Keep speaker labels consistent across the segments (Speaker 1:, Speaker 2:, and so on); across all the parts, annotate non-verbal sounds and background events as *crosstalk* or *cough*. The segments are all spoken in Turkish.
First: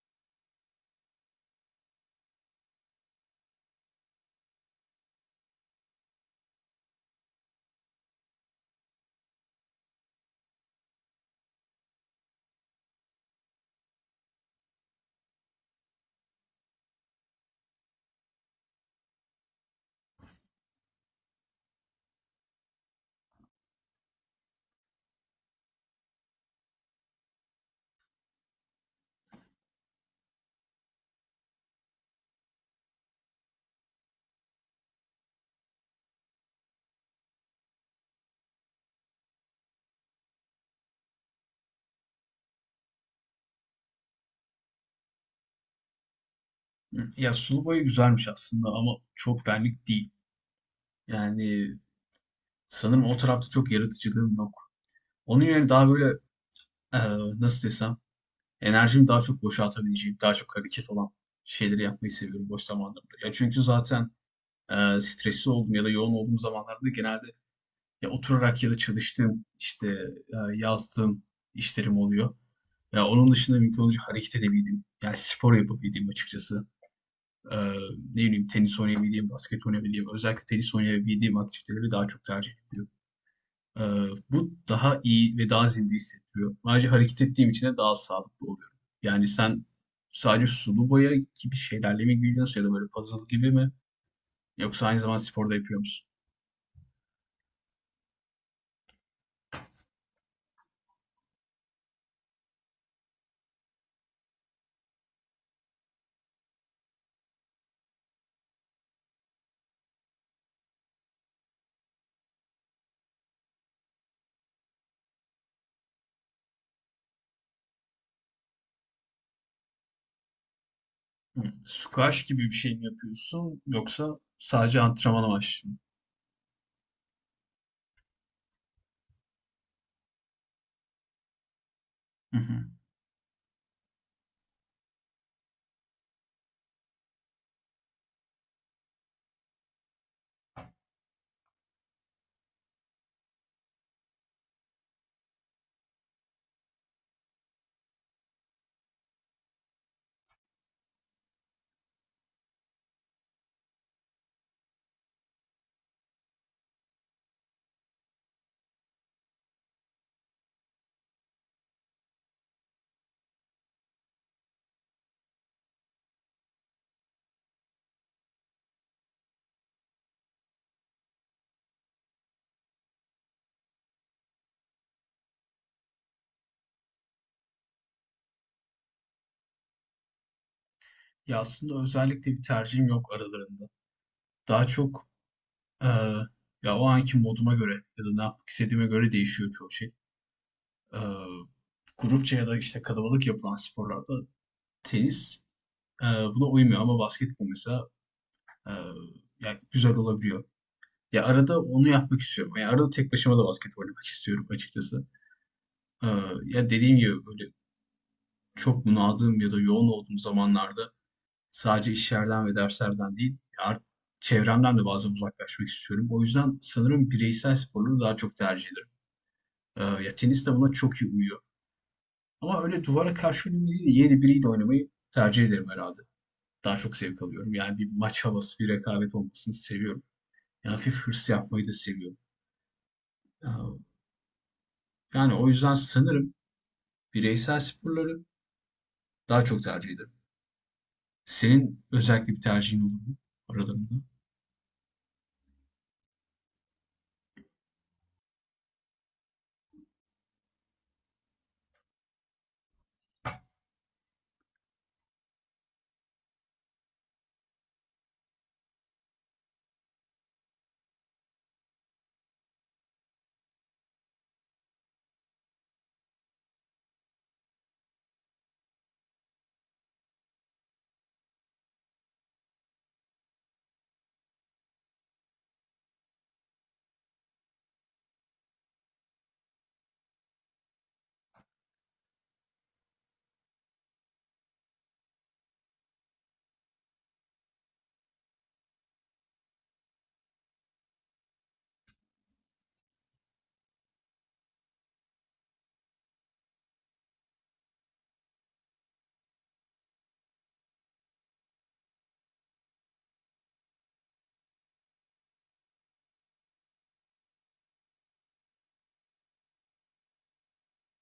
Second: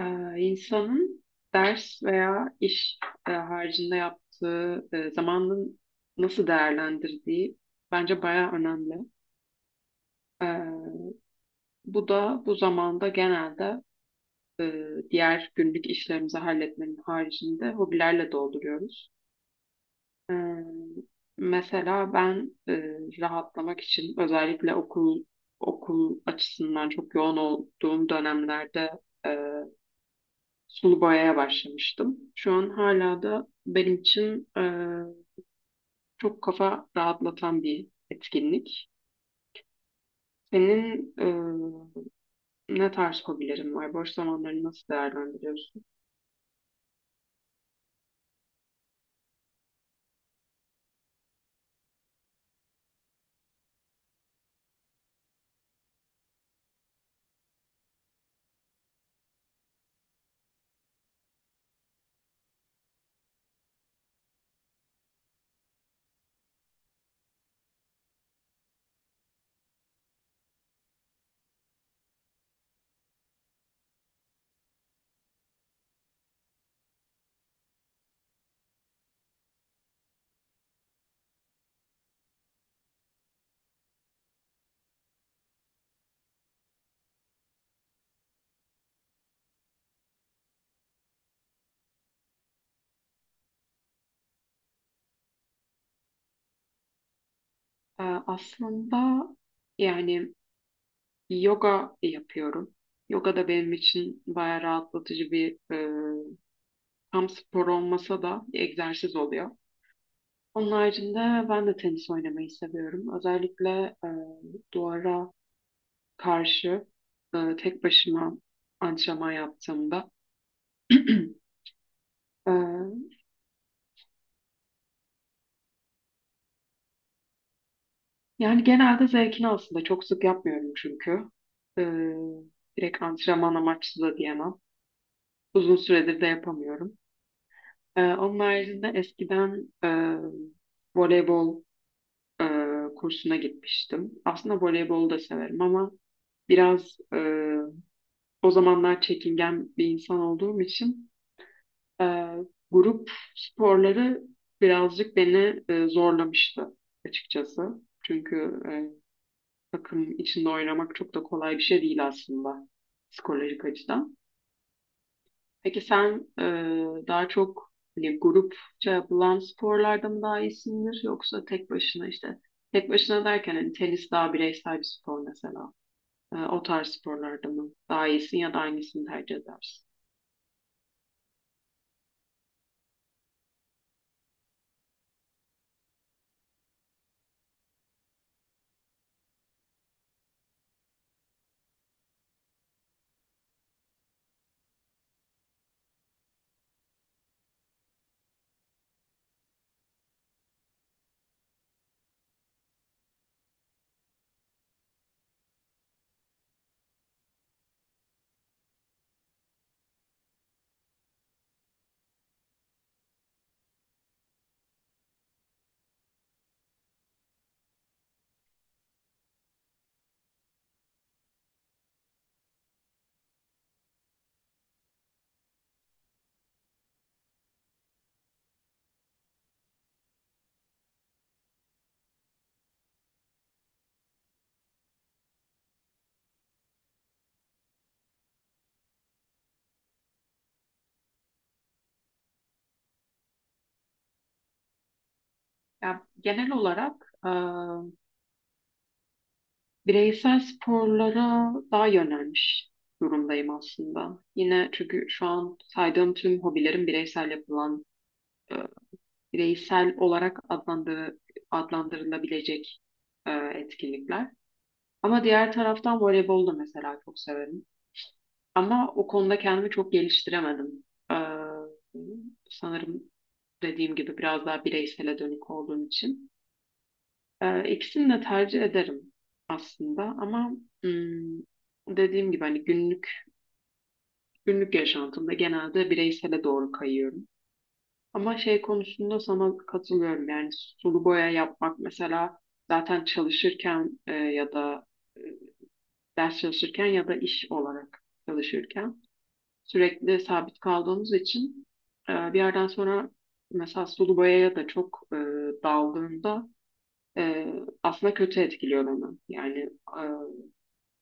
Speaker 1: İnsanın ders veya iş haricinde yaptığı zamanını nasıl değerlendirdiği bence bayağı önemli. Ee, Bu da bu zamanda genelde e, diğer günlük işlerimizi halletmenin haricinde hobilerle dolduruyoruz. Ee, Mesela ben rahatlamak için özellikle okul açısından çok yoğun olduğum dönemlerde e, sulu boyaya başlamıştım. Şu an hala da benim için çok kafa rahatlatan bir etkinlik. Senin ne tarz hobilerin var? Boş zamanlarını nasıl değerlendiriyorsun?
Speaker 2: Hı. Ya sulu boya güzelmiş aslında ama çok benlik değil. Yani sanırım o tarafta çok yaratıcılığım yok. Onun yerine daha böyle e, nasıl desem enerjimi daha çok boşaltabileceğim, daha çok hareket olan şeyleri yapmayı seviyorum boş zamanlarımda. Ya çünkü zaten stresli olduğum ya da yoğun olduğum zamanlarda genelde ya oturarak ya da çalıştığım işte yazdığım işlerim oluyor. Ya onun dışında mümkün olunca hareket edebildiğim, yani spor yapabildiğim açıkçası. e, Ne bileyim tenis oynayabildiğim, basket oynayabildiğim, özellikle tenis oynayabildiğim aktiviteleri daha çok tercih ediyorum. E, Bu daha iyi ve daha zinde hissettiriyor. Ayrıca hareket ettiğim için de daha sağlıklı oluyorum. Yani sen sadece sulu boya gibi şeylerle mi ilgileniyorsun ya da böyle puzzle gibi mi? Yoksa aynı zamanda sporda yapıyor musun?
Speaker 1: Aslında yani yoga yapıyorum. Yoga da benim için bayağı rahatlatıcı bir tam spor olmasa da bir egzersiz oluyor. Onun haricinde ben de tenis oynamayı seviyorum. Özellikle e, duvara karşı tek başıma antrenman yaptığımda
Speaker 2: Hı.
Speaker 1: *clears throat*
Speaker 2: Squash gibi bir şey mi
Speaker 1: e,
Speaker 2: yapıyorsun yoksa sadece antrenman amaçlı mı?
Speaker 1: yani genelde zevkini aslında çok sık yapmıyorum çünkü. E,
Speaker 2: Hı hı.
Speaker 1: Direkt antrenman amaçlı da diyemem. Uzun süredir de yapamıyorum. Onun haricinde eskiden voleybol e, kursuna gitmiştim. Aslında voleybolu da severim ama biraz o zamanlar çekingen bir insan olduğum için Ee, grup sporları birazcık beni zorlamıştı açıkçası. Çünkü takım içinde oynamak çok da kolay bir şey değil aslında psikolojik açıdan. Peki sen daha çok hani grupça yapılan sporlarda mı daha iyisindir yoksa tek başına işte tek başına derken hani tenis daha bireysel bir spor mesela. O tarz sporlarda mı? Daha iyisin ya da aynısını tercih edersin.
Speaker 2: Ya aslında özellikle bir tercihim yok aralarında. Daha çok Eee, ya o anki moduma göre ya da ne yapmak istediğime göre değişiyor çoğu şey. Eee, Grupça ya da işte kalabalık yapılan sporlarda tenis eee, buna uymuyor ama basketbol mesela eee, yani güzel olabiliyor. Ya arada onu yapmak istiyorum. Yani arada tek başıma da basket oynamak istiyorum açıkçası. Eee, Ya dediğim gibi böyle çok bunaldığım ya da yoğun olduğum zamanlarda sadece işlerden ve derslerden değil, çevremden de bazen uzaklaşmak istiyorum. O yüzden sanırım bireysel sporları daha çok tercih ediyorum. Ya tenis de buna çok iyi uyuyor. Ama öyle duvara karşı oynamayı değil de yeni biriyle oynamayı tercih ederim herhalde. Daha çok zevk alıyorum. Yani bir maç havası, bir rekabet olmasını seviyorum. Yani hafif hırs yapmayı da seviyorum. Ee, Yani o yüzden sanırım bireysel sporları daha çok tercih ederim. Senin özellikle bir tercihin olur mu aralarında?
Speaker 1: Ya, genel olarak bireysel sporlara daha yönelmiş durumdayım aslında. Yine çünkü şu an saydığım tüm hobilerim bireysel yapılan, e, bireysel olarak adlandırılabilecek etkinlikler. Ama diğer taraftan voleybol da mesela çok severim. Ama o konuda kendimi çok geliştiremedim. Ee, Sanırım dediğim gibi biraz daha bireysele dönük olduğum için. İkisini de tercih ederim aslında ama hmm, dediğim gibi hani günlük yaşantımda genelde bireysele doğru kayıyorum. Ama şey konusunda sana katılıyorum yani sulu boya yapmak mesela zaten çalışırken ya da e, ders çalışırken ya da iş olarak çalışırken sürekli sabit kaldığımız için bir yerden sonra mesela sulu boyaya da çok daldığımda e, aslında kötü etkiliyor beni. Yani e,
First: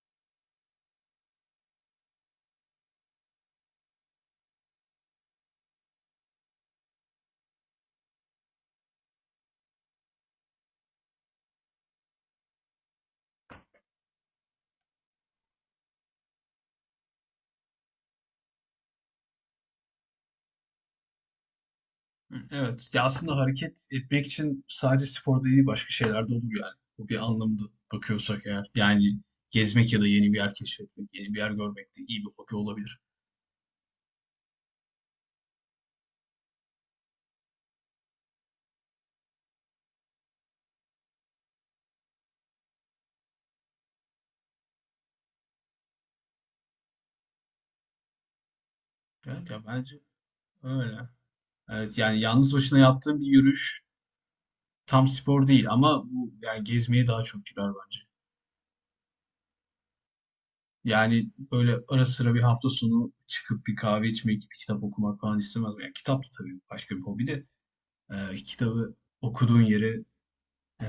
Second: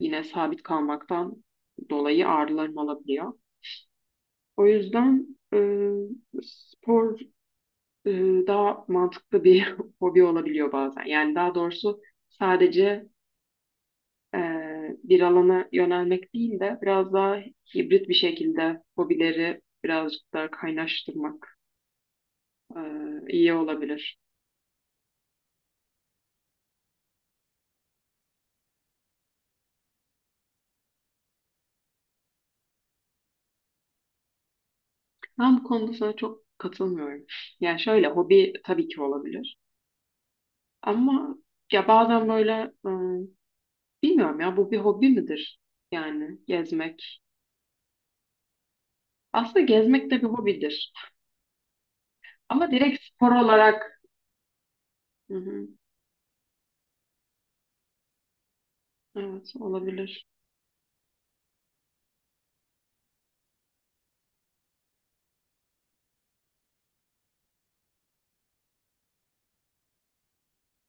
Speaker 1: yine sabit kalmaktan dolayı ağrılarım olabiliyor. O yüzden e, spor e, daha mantıklı bir *laughs* hobi olabiliyor bazen. Yani daha doğrusu sadece e, bir alana yönelmek değil de biraz daha hibrit bir şekilde hobileri birazcık daha kaynaştırmak.
Speaker 2: Hı, evet. Ya
Speaker 1: Ee,
Speaker 2: aslında
Speaker 1: iyi
Speaker 2: hareket
Speaker 1: olabilir.
Speaker 2: etmek için sadece sporda değil başka şeyler de olur yani. Bu bir anlamda bakıyorsak eğer. Yani gezmek ya da yeni bir yer keşfetmek, yeni bir yer görmek de iyi bir hobi olabilir.
Speaker 1: Ben bu konuda sana çok katılmıyorum. Yani şöyle hobi tabii ki olabilir. Ama ya bazen böyle e, bilmiyorum ya bu bir hobi midir? Yani gezmek.
Speaker 2: Evet,
Speaker 1: Aslında
Speaker 2: ya bence
Speaker 1: gezmek de bir hobidir.
Speaker 2: öyle. Evet, yani yalnız
Speaker 1: Ama
Speaker 2: başına
Speaker 1: direkt
Speaker 2: yaptığım bir
Speaker 1: spor
Speaker 2: yürüyüş
Speaker 1: olarak.
Speaker 2: tam
Speaker 1: Hı
Speaker 2: spor değil
Speaker 1: hı.
Speaker 2: ama bu yani gezmeye daha çok girer bence.
Speaker 1: Evet olabilir.
Speaker 2: Yani böyle ara sıra bir hafta sonu çıkıp bir kahve içmek, bir kitap okumak falan istemez miyim? Yani kitap da tabii başka bir hobi de kitabı okuduğun yere e,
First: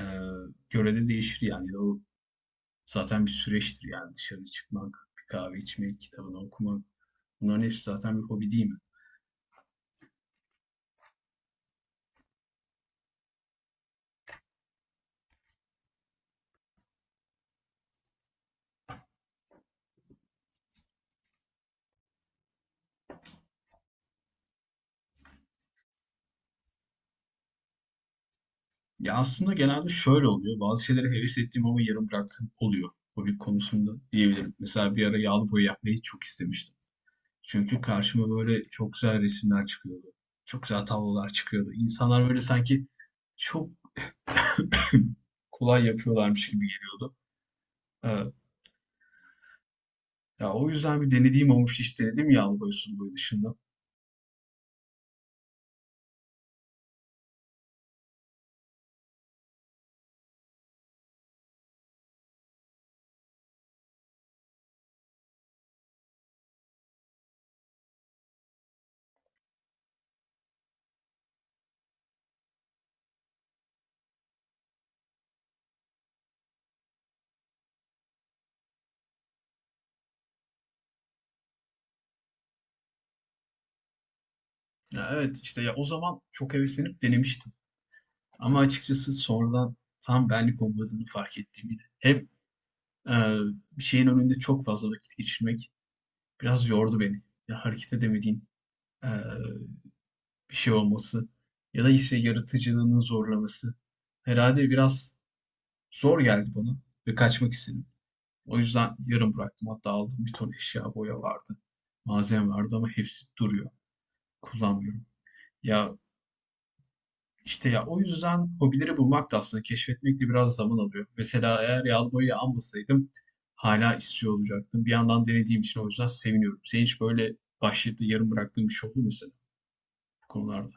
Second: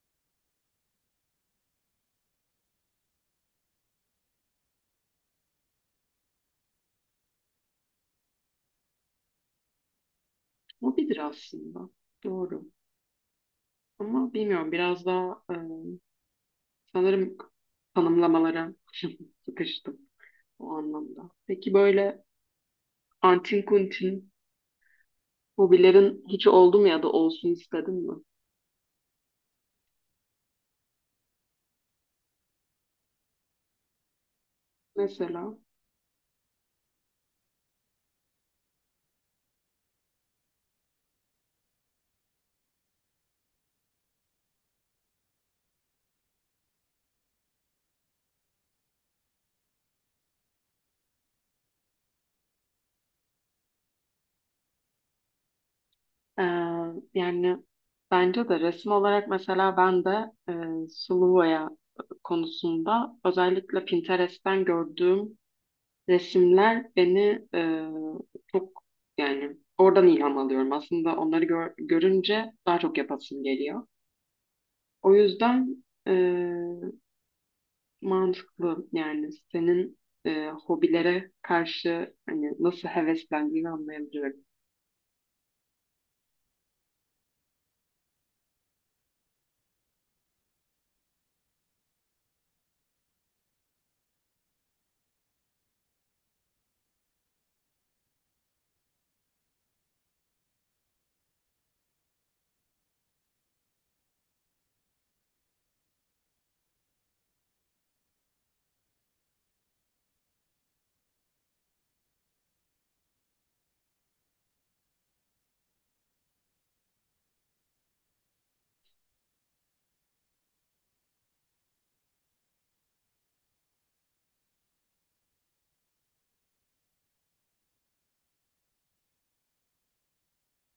Speaker 2: göre de değişir yani. O zaten bir süreçtir yani dışarı çıkmak, bir kahve içmek, kitabını okumak. Bunların hepsi zaten bir hobi değil mi?
Speaker 1: Hobidir aslında. Doğru. Ama bilmiyorum biraz daha sanırım tanımlamalara *laughs* sıkıştım o anlamda. Peki böyle antin kuntin hobilerin hiç oldu mu ya da olsun istedin mi?
Speaker 2: Ya aslında genelde şöyle oluyor. Bazı şeylere heves ettiğim ama yarım bıraktığım oluyor. Hobi konusunda diyebilirim. Mesela bir ara yağlı
Speaker 1: Mesela
Speaker 2: boya yapmayı çok istemiştim. Çünkü karşıma böyle çok güzel resimler çıkıyordu. Çok güzel tablolar çıkıyordu. İnsanlar böyle sanki çok *clears throat* kolay yapıyorlarmış gibi geliyordu. Evet. Ya o yüzden bir denediğim olmuştu. Hiç denedim yağlı boya sulu boya dışında.
Speaker 1: e, yani bence de resim olarak mesela ben de sulu boya konusunda özellikle Pinterest'ten gördüğüm resimler beni çok yani oradan ilham alıyorum. Aslında onları görünce daha çok yapasım geliyor. O yüzden mantıklı yani senin hobilere karşı hani nasıl heveslendiğini anlayabiliyorum.
Speaker 2: Ya evet işte ya o zaman çok heveslenip denemiştim. Ama açıkçası sonradan tam benlik olmadığını fark ettim yine. Hem Eee, bir şeyin önünde çok fazla vakit geçirmek biraz yordu beni. Ya, hareket edemediğin, eee, bir şey olması ya da, işte, yaratıcılığının zorlaması herhalde biraz zor geldi bana ve kaçmak istedim. O yüzden yarım bıraktım. Hatta aldığım bir ton eşya, boya vardı, malzeme vardı ama hepsi duruyor. Kullanmıyorum. Ya, İşte ya o yüzden hobileri bulmak da aslında keşfetmek de biraz zaman alıyor. Mesela eğer yağlı boyayı almasaydım hala istiyor olacaktım. Bir yandan denediğim için o yüzden seviniyorum. Senin hiç böyle başlayıp da yarım bıraktığın bir şey oldu mu mesela bu konularda?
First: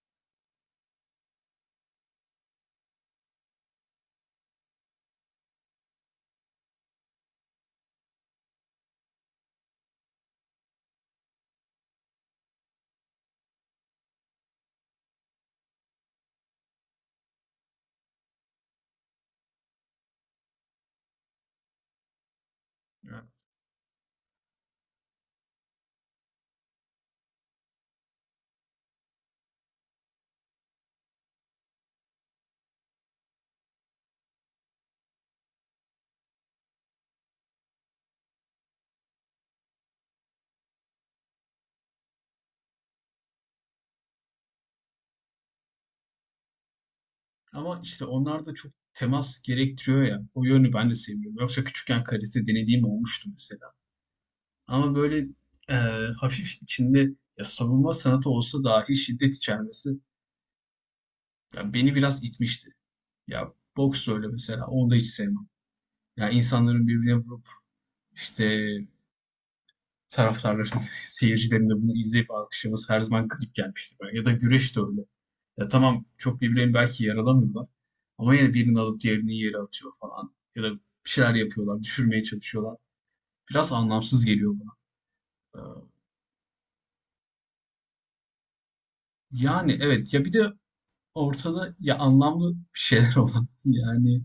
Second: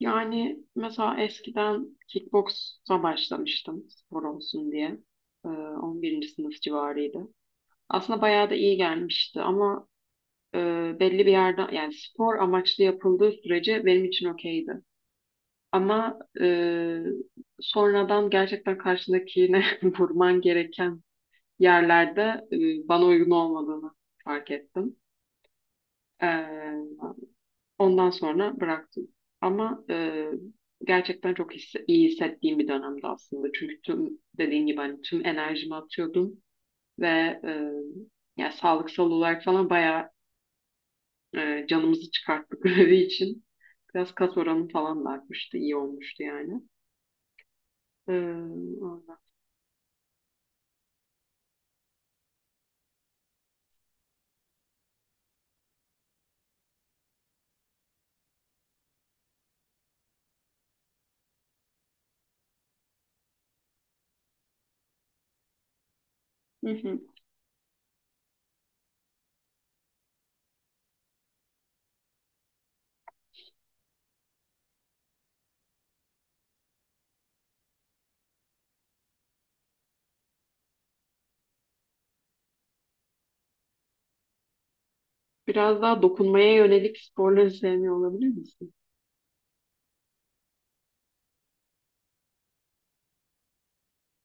Speaker 1: Yani mesela eskiden kickboksa başlamıştım spor olsun diye. 11. sınıf civarıydı. Aslında bayağı da iyi gelmişti ama e, belli bir yerden yani spor amaçlı yapıldığı sürece benim için okeydi. Ama sonradan gerçekten karşındakine *laughs* vurman gereken yerlerde bana
Speaker 2: Yani.
Speaker 1: uygun olmadığını fark ettim. Ee, Ondan sonra bıraktım. Ama gerçekten çok iyi hissettiğim bir dönemdi aslında. Çünkü tüm dediğin gibi hani tüm enerjimi atıyordum ve e, ya sağlıksal olarak falan bayağı canımızı çıkarttık *laughs* grevi için. Biraz kas oranı falan da artmıştı, iyi olmuştu yani.
Speaker 2: Ama işte
Speaker 1: E,
Speaker 2: onlar da çok
Speaker 1: Ondan.
Speaker 2: temas gerektiriyor ya. O yönü ben de sevmiyorum. Yoksa küçükken karate denediğim olmuştu mesela. Ama böyle e, hafif içinde ya savunma sanatı olsa dahi şiddet içermesi ya beni biraz itmişti. Ya boks öyle mesela. Onu da hiç sevmem. Yani
Speaker 1: Hı
Speaker 2: insanların
Speaker 1: hı.
Speaker 2: birbirine vurup işte taraftarların, *laughs* seyircilerin de bunu izleyip alkışlaması her zaman garip gelmişti bana. Ya da güreş de öyle. Ya tamam, çok birbirlerini belki yaralamıyorlar. Ama yine birini alıp diğerini yere atıyor falan. Ya da bir şeyler yapıyorlar, düşürmeye çalışıyorlar. Biraz anlamsız geliyor bana. Ee,
Speaker 1: Biraz daha dokunmaya yönelik sporları sevmiyor olabilir misin?
Speaker 2: Yani evet, ya bir de ortada ya anlamlı bir şeyler *laughs* olan yani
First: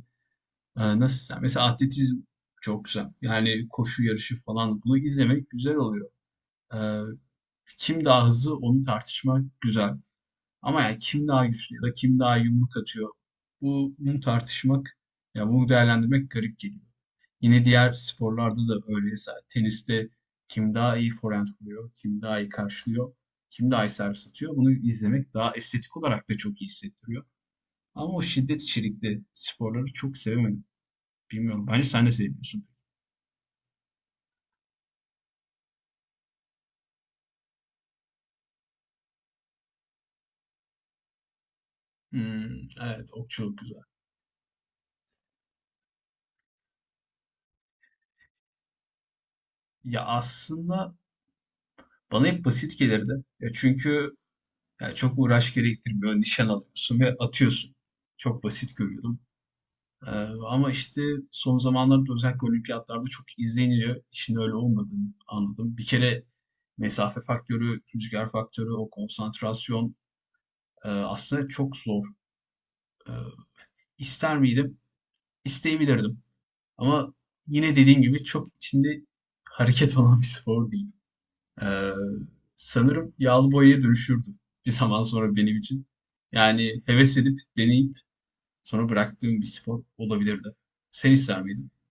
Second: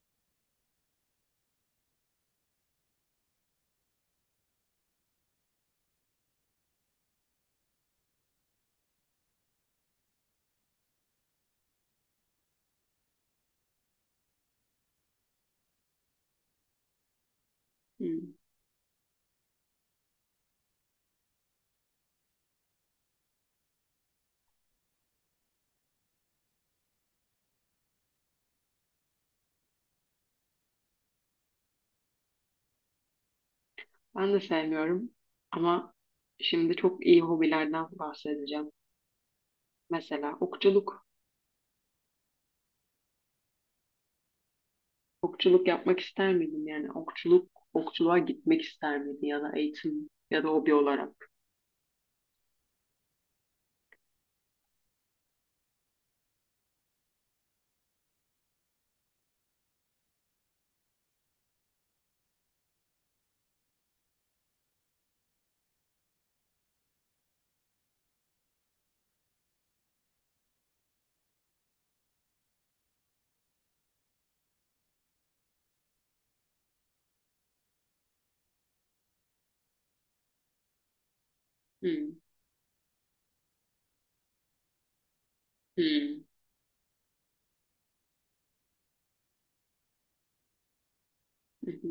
Speaker 2: nasıl desem mesela atletizm çok güzel. Yani koşu yarışı falan bunu izlemek güzel oluyor. Eee, Kim daha hızlı onu tartışmak güzel. Ama yani kim daha güçlü ya da kim daha yumruk atıyor bu bunu tartışmak ya bunu değerlendirmek garip geliyor. Yine diğer
Speaker 1: Hı.
Speaker 2: sporlarda da öyle. Mesela teniste kim daha iyi forehand vuruyor, kim daha iyi karşılıyor, kim daha iyi servis atıyor. Bunu izlemek daha estetik olarak da çok iyi hissettiriyor. Ama o şiddet içerikli sporları çok sevemedim. Bilmiyorum. Bence sen de seviyorsun?
Speaker 1: Ben de sevmiyorum ama şimdi çok iyi hobilerden bahsedeceğim. Mesela okçuluk.
Speaker 2: Hmm, evet okçuluk güzel.
Speaker 1: Okçuluk yapmak ister miydin? Yani okçuluk, okçuluğa gitmek ister miydin ya da
Speaker 2: Ya
Speaker 1: eğitim ya da hobi
Speaker 2: aslında
Speaker 1: olarak?
Speaker 2: bana hep basit gelirdi. Ya çünkü yani çok uğraş gerektirmiyor. Nişan alıyorsun ve atıyorsun. Çok basit görüyordum. Ee, Ama işte son zamanlarda özellikle olimpiyatlarda çok izleniliyor. İşin öyle olmadığını anladım. Bir kere mesafe faktörü, rüzgar faktörü, o konsantrasyon aslında çok zor. Ee, ister miydim? İsteyebilirdim. Ama yine dediğim gibi çok içinde hareket olan bir spor değil. Ee,
Speaker 1: Hmm,
Speaker 2: Sanırım yağlı boyaya dönüşürdü bir zaman sonra benim için.
Speaker 1: hmm,
Speaker 2: Yani heves edip deneyip sonra bıraktığım bir spor olabilirdi. Sen ister miydin?
Speaker 1: hı hı.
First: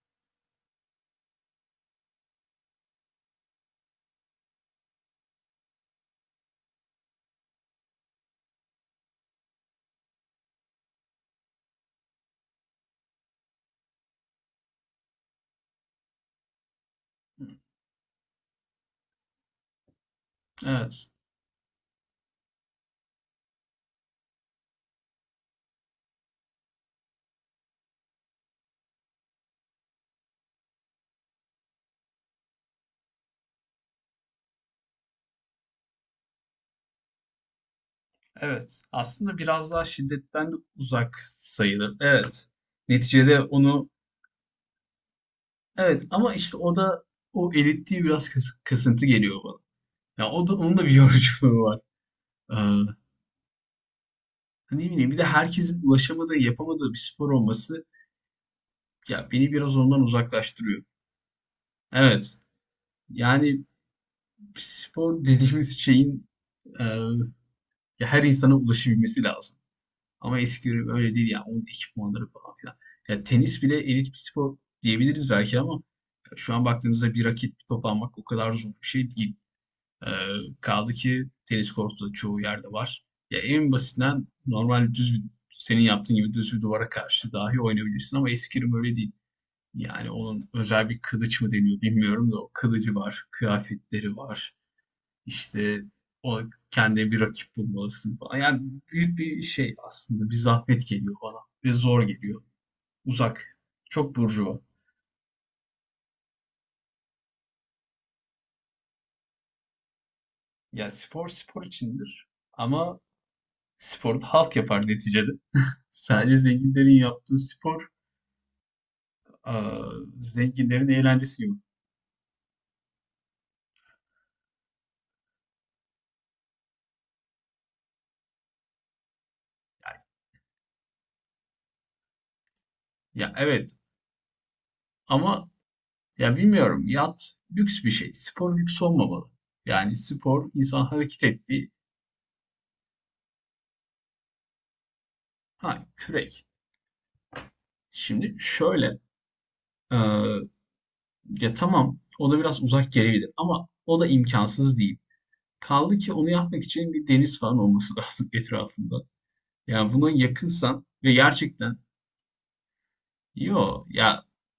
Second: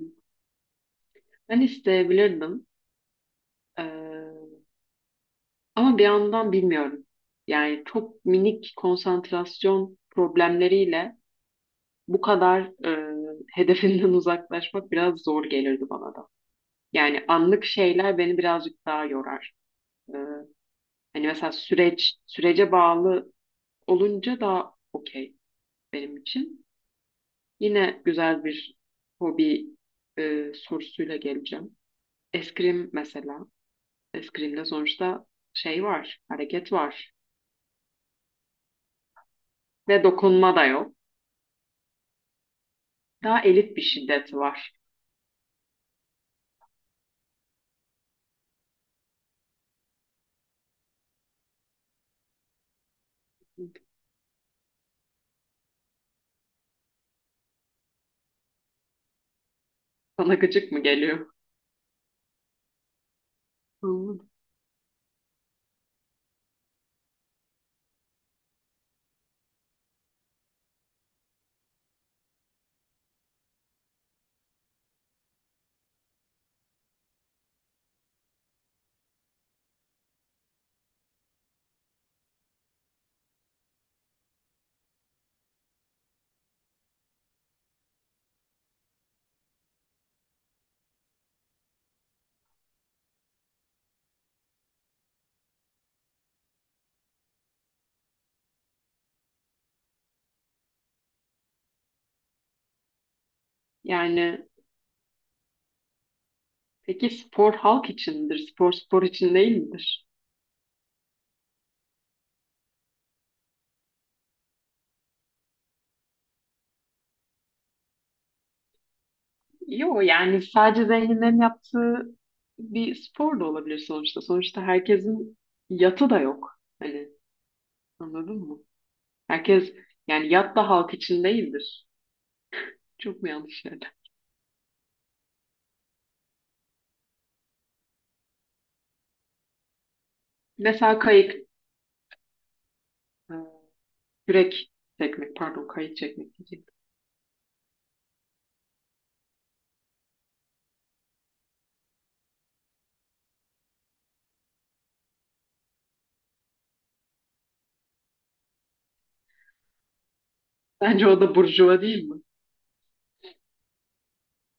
Speaker 1: Ben isteyebilirdim. Ee, Ama bir yandan bilmiyorum. Yani çok minik konsantrasyon problemleriyle bu kadar e, hedefinden *laughs* uzaklaşmak biraz zor gelirdi bana da. Yani anlık şeyler beni birazcık daha yorar. Ee,
Speaker 2: Evet.
Speaker 1: Hani mesela sürece bağlı olunca daha okey benim için. Yine güzel bir hobi sorusuyla geleceğim. Eskrim mesela. Eskrimde sonuçta şey var, hareket var
Speaker 2: Evet. Aslında biraz daha
Speaker 1: ve
Speaker 2: şiddetten
Speaker 1: dokunma da yok.
Speaker 2: uzak sayılır. Evet. Neticede
Speaker 1: Daha elit bir
Speaker 2: onu
Speaker 1: şiddet var.
Speaker 2: evet ama işte o da o elitliği biraz kasıntı geliyor bana. Ya o da onun da bir *laughs* yoruculuğu var. Hani ne bileyim bir de herkesin ulaşamadığı, yapamadığı bir spor olması ya beni biraz ondan
Speaker 1: Sana gıcık
Speaker 2: uzaklaştırıyor.
Speaker 1: mı geliyor?
Speaker 2: Evet. Yani spor dediğimiz şeyin e, ya her insana ulaşabilmesi lazım. Ama eski ürün öyle değil yani onun ekipmanları falan filan. Ya tenis bile elit bir spor diyebiliriz belki ama şu an baktığımızda bir raket bir top almak o kadar zor bir şey değil. E, Kaldı ki tenis kortu da çoğu yerde var. Ya en basitinden normal düz bir, senin yaptığın gibi düz bir duvara karşı dahi oynayabilirsin ama eskrim öyle değil. Yani onun özel bir kılıç mı deniyor bilmiyorum da o kılıcı var, kıyafetleri var. İşte o kendine bir rakip bulmalısın falan. Yani büyük bir şey aslında. Bir zahmet geliyor bana. Ve zor geliyor. Uzak. Çok
Speaker 1: Yani
Speaker 2: burjuva.
Speaker 1: peki spor halk içindir, spor spor için değil midir?
Speaker 2: Yani spor spor içindir. Ama sporu da halk yapar neticede. Sadece zenginlerin yaptığı spor aa,
Speaker 1: Yok yani sadece
Speaker 2: zenginlerin
Speaker 1: zenginlerin
Speaker 2: eğlencesi yok.
Speaker 1: yaptığı bir spor da olabilir sonuçta. Sonuçta herkesin yatı da yok. Hani anladın mı? Herkes
Speaker 2: Yani,
Speaker 1: yani yat da halk için değildir. Çok mu
Speaker 2: ya
Speaker 1: yanlış
Speaker 2: evet
Speaker 1: yerler?
Speaker 2: ama ya bilmiyorum yat lüks bir şey. Spor lüks olmamalı. Yani spor insan
Speaker 1: Mesela
Speaker 2: hareket
Speaker 1: kayık,
Speaker 2: ettiği
Speaker 1: e, kürek çekmek, pardon
Speaker 2: ha
Speaker 1: kayık çekmek
Speaker 2: kürek.
Speaker 1: diyeceğim.
Speaker 2: Şimdi şöyle aa, ya tamam, o da biraz uzak gelebilir ama o da imkansız değil. Kaldı ki onu yapmak için bir deniz falan olması *laughs* lazım etrafında. Yani buna yakınsan
Speaker 1: Bence
Speaker 2: ve
Speaker 1: o da
Speaker 2: gerçekten
Speaker 1: burjuva değil mi?
Speaker 2: yo ya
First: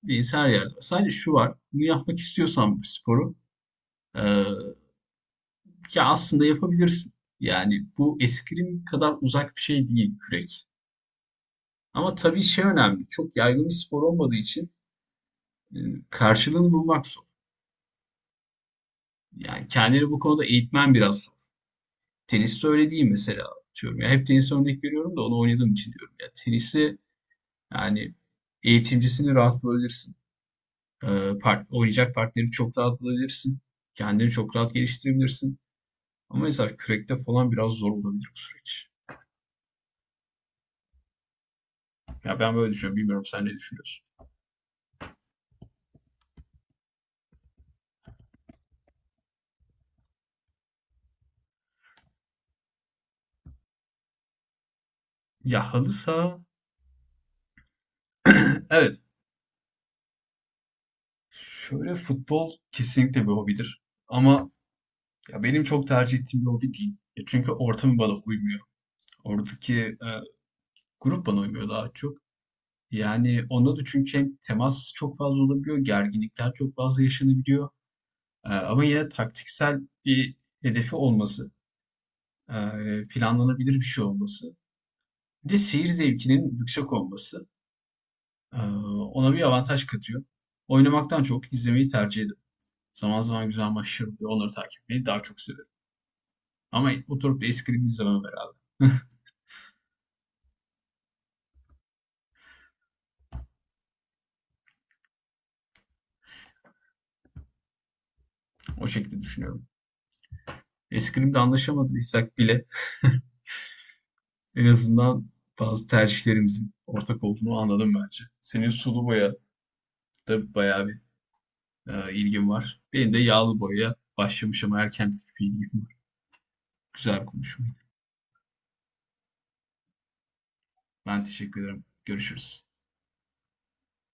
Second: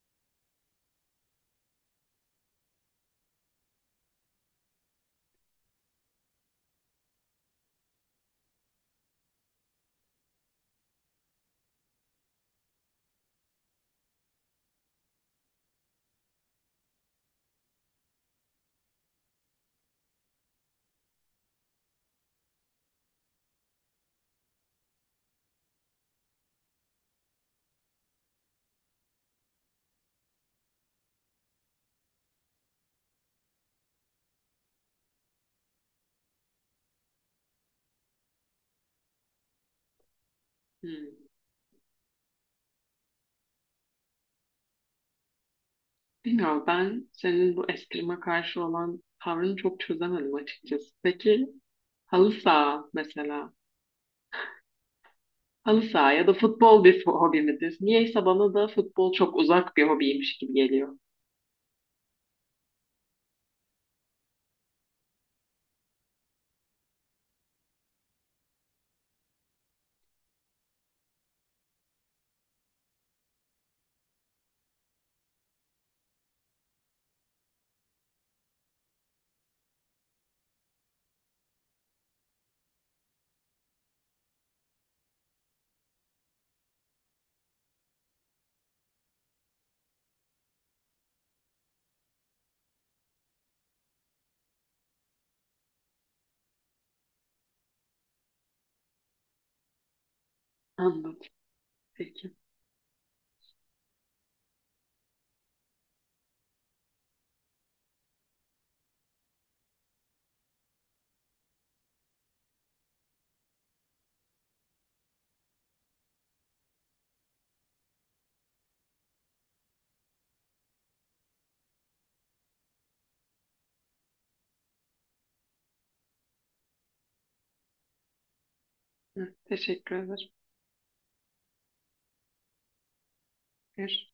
Speaker 2: deniz her yerde var. Sadece şu var, bunu yapmak istiyorsan bu sporu e, ya aslında yapabilirsin. Yani bu eskrim kadar uzak bir şey değil kürek. Ama tabii şey önemli, çok yaygın bir spor olmadığı için e, karşılığını bulmak zor. Yani kendini bu konuda eğitmen biraz zor. Teniste öyle değil mesela diyorum. Ya hep tenise örnek veriyorum da onu oynadığım için diyorum. Ya tenisi yani eğitimcisini rahat bulabilirsin. Ee, Oynayacak partneri çok rahat bulabilirsin. Kendini çok rahat geliştirebilirsin. Ama mesela kürekte falan biraz zor olabilir bu süreç.
Speaker 1: Hmm.
Speaker 2: Ya ben böyle düşünüyorum. Bilmiyorum sen ne düşünüyorsun?
Speaker 1: Bilmiyorum ben senin bu eskrima karşı olan tavrını çok çözemedim açıkçası. Peki halı saha mesela.
Speaker 2: Ya
Speaker 1: Halı
Speaker 2: halı
Speaker 1: saha ya da
Speaker 2: saha
Speaker 1: futbol bir hobi midir? Niyeyse bana da
Speaker 2: *clears throat* evet.
Speaker 1: futbol çok uzak bir hobiymiş gibi geliyor.
Speaker 2: Şöyle futbol kesinlikle bir hobidir. Ama ya benim çok tercih ettiğim bir hobi değil. Ya çünkü ortamı bana uymuyor. Oradaki grup bana uymuyor daha çok. Yani, onda da çünkü hem temas çok fazla olabiliyor, gerginlikler çok fazla yaşanabiliyor, ama yine taktiksel bir hedefi olması, planlanabilir bir şey olması, bir de seyir zevkinin yüksek olması, eee, ona bir avantaj katıyor. Oynamaktan çok izlemeyi tercih ederim. Zaman zaman güzel maçlar oluyor, onları takip etmeyi daha çok severim ama oturup da eskrim izlemem herhâlde. *laughs*
Speaker 1: Anladım. Peki.
Speaker 2: O şekilde düşünüyorum. Eskrimde anlaşamadıysak bile en azından bazı tercihlerimizin ortak olduğunu anladım bence. Senin sulu boya da bayağı bir ilgin var. Benim de yağlı boyaya başlamış ama erken bir ilgim var. Güzel bir konuşmaydı.
Speaker 1: Hı, teşekkür ederim.
Speaker 2: Ben teşekkür ederim. Görüşürüz.
Speaker 1: Görüşürüz.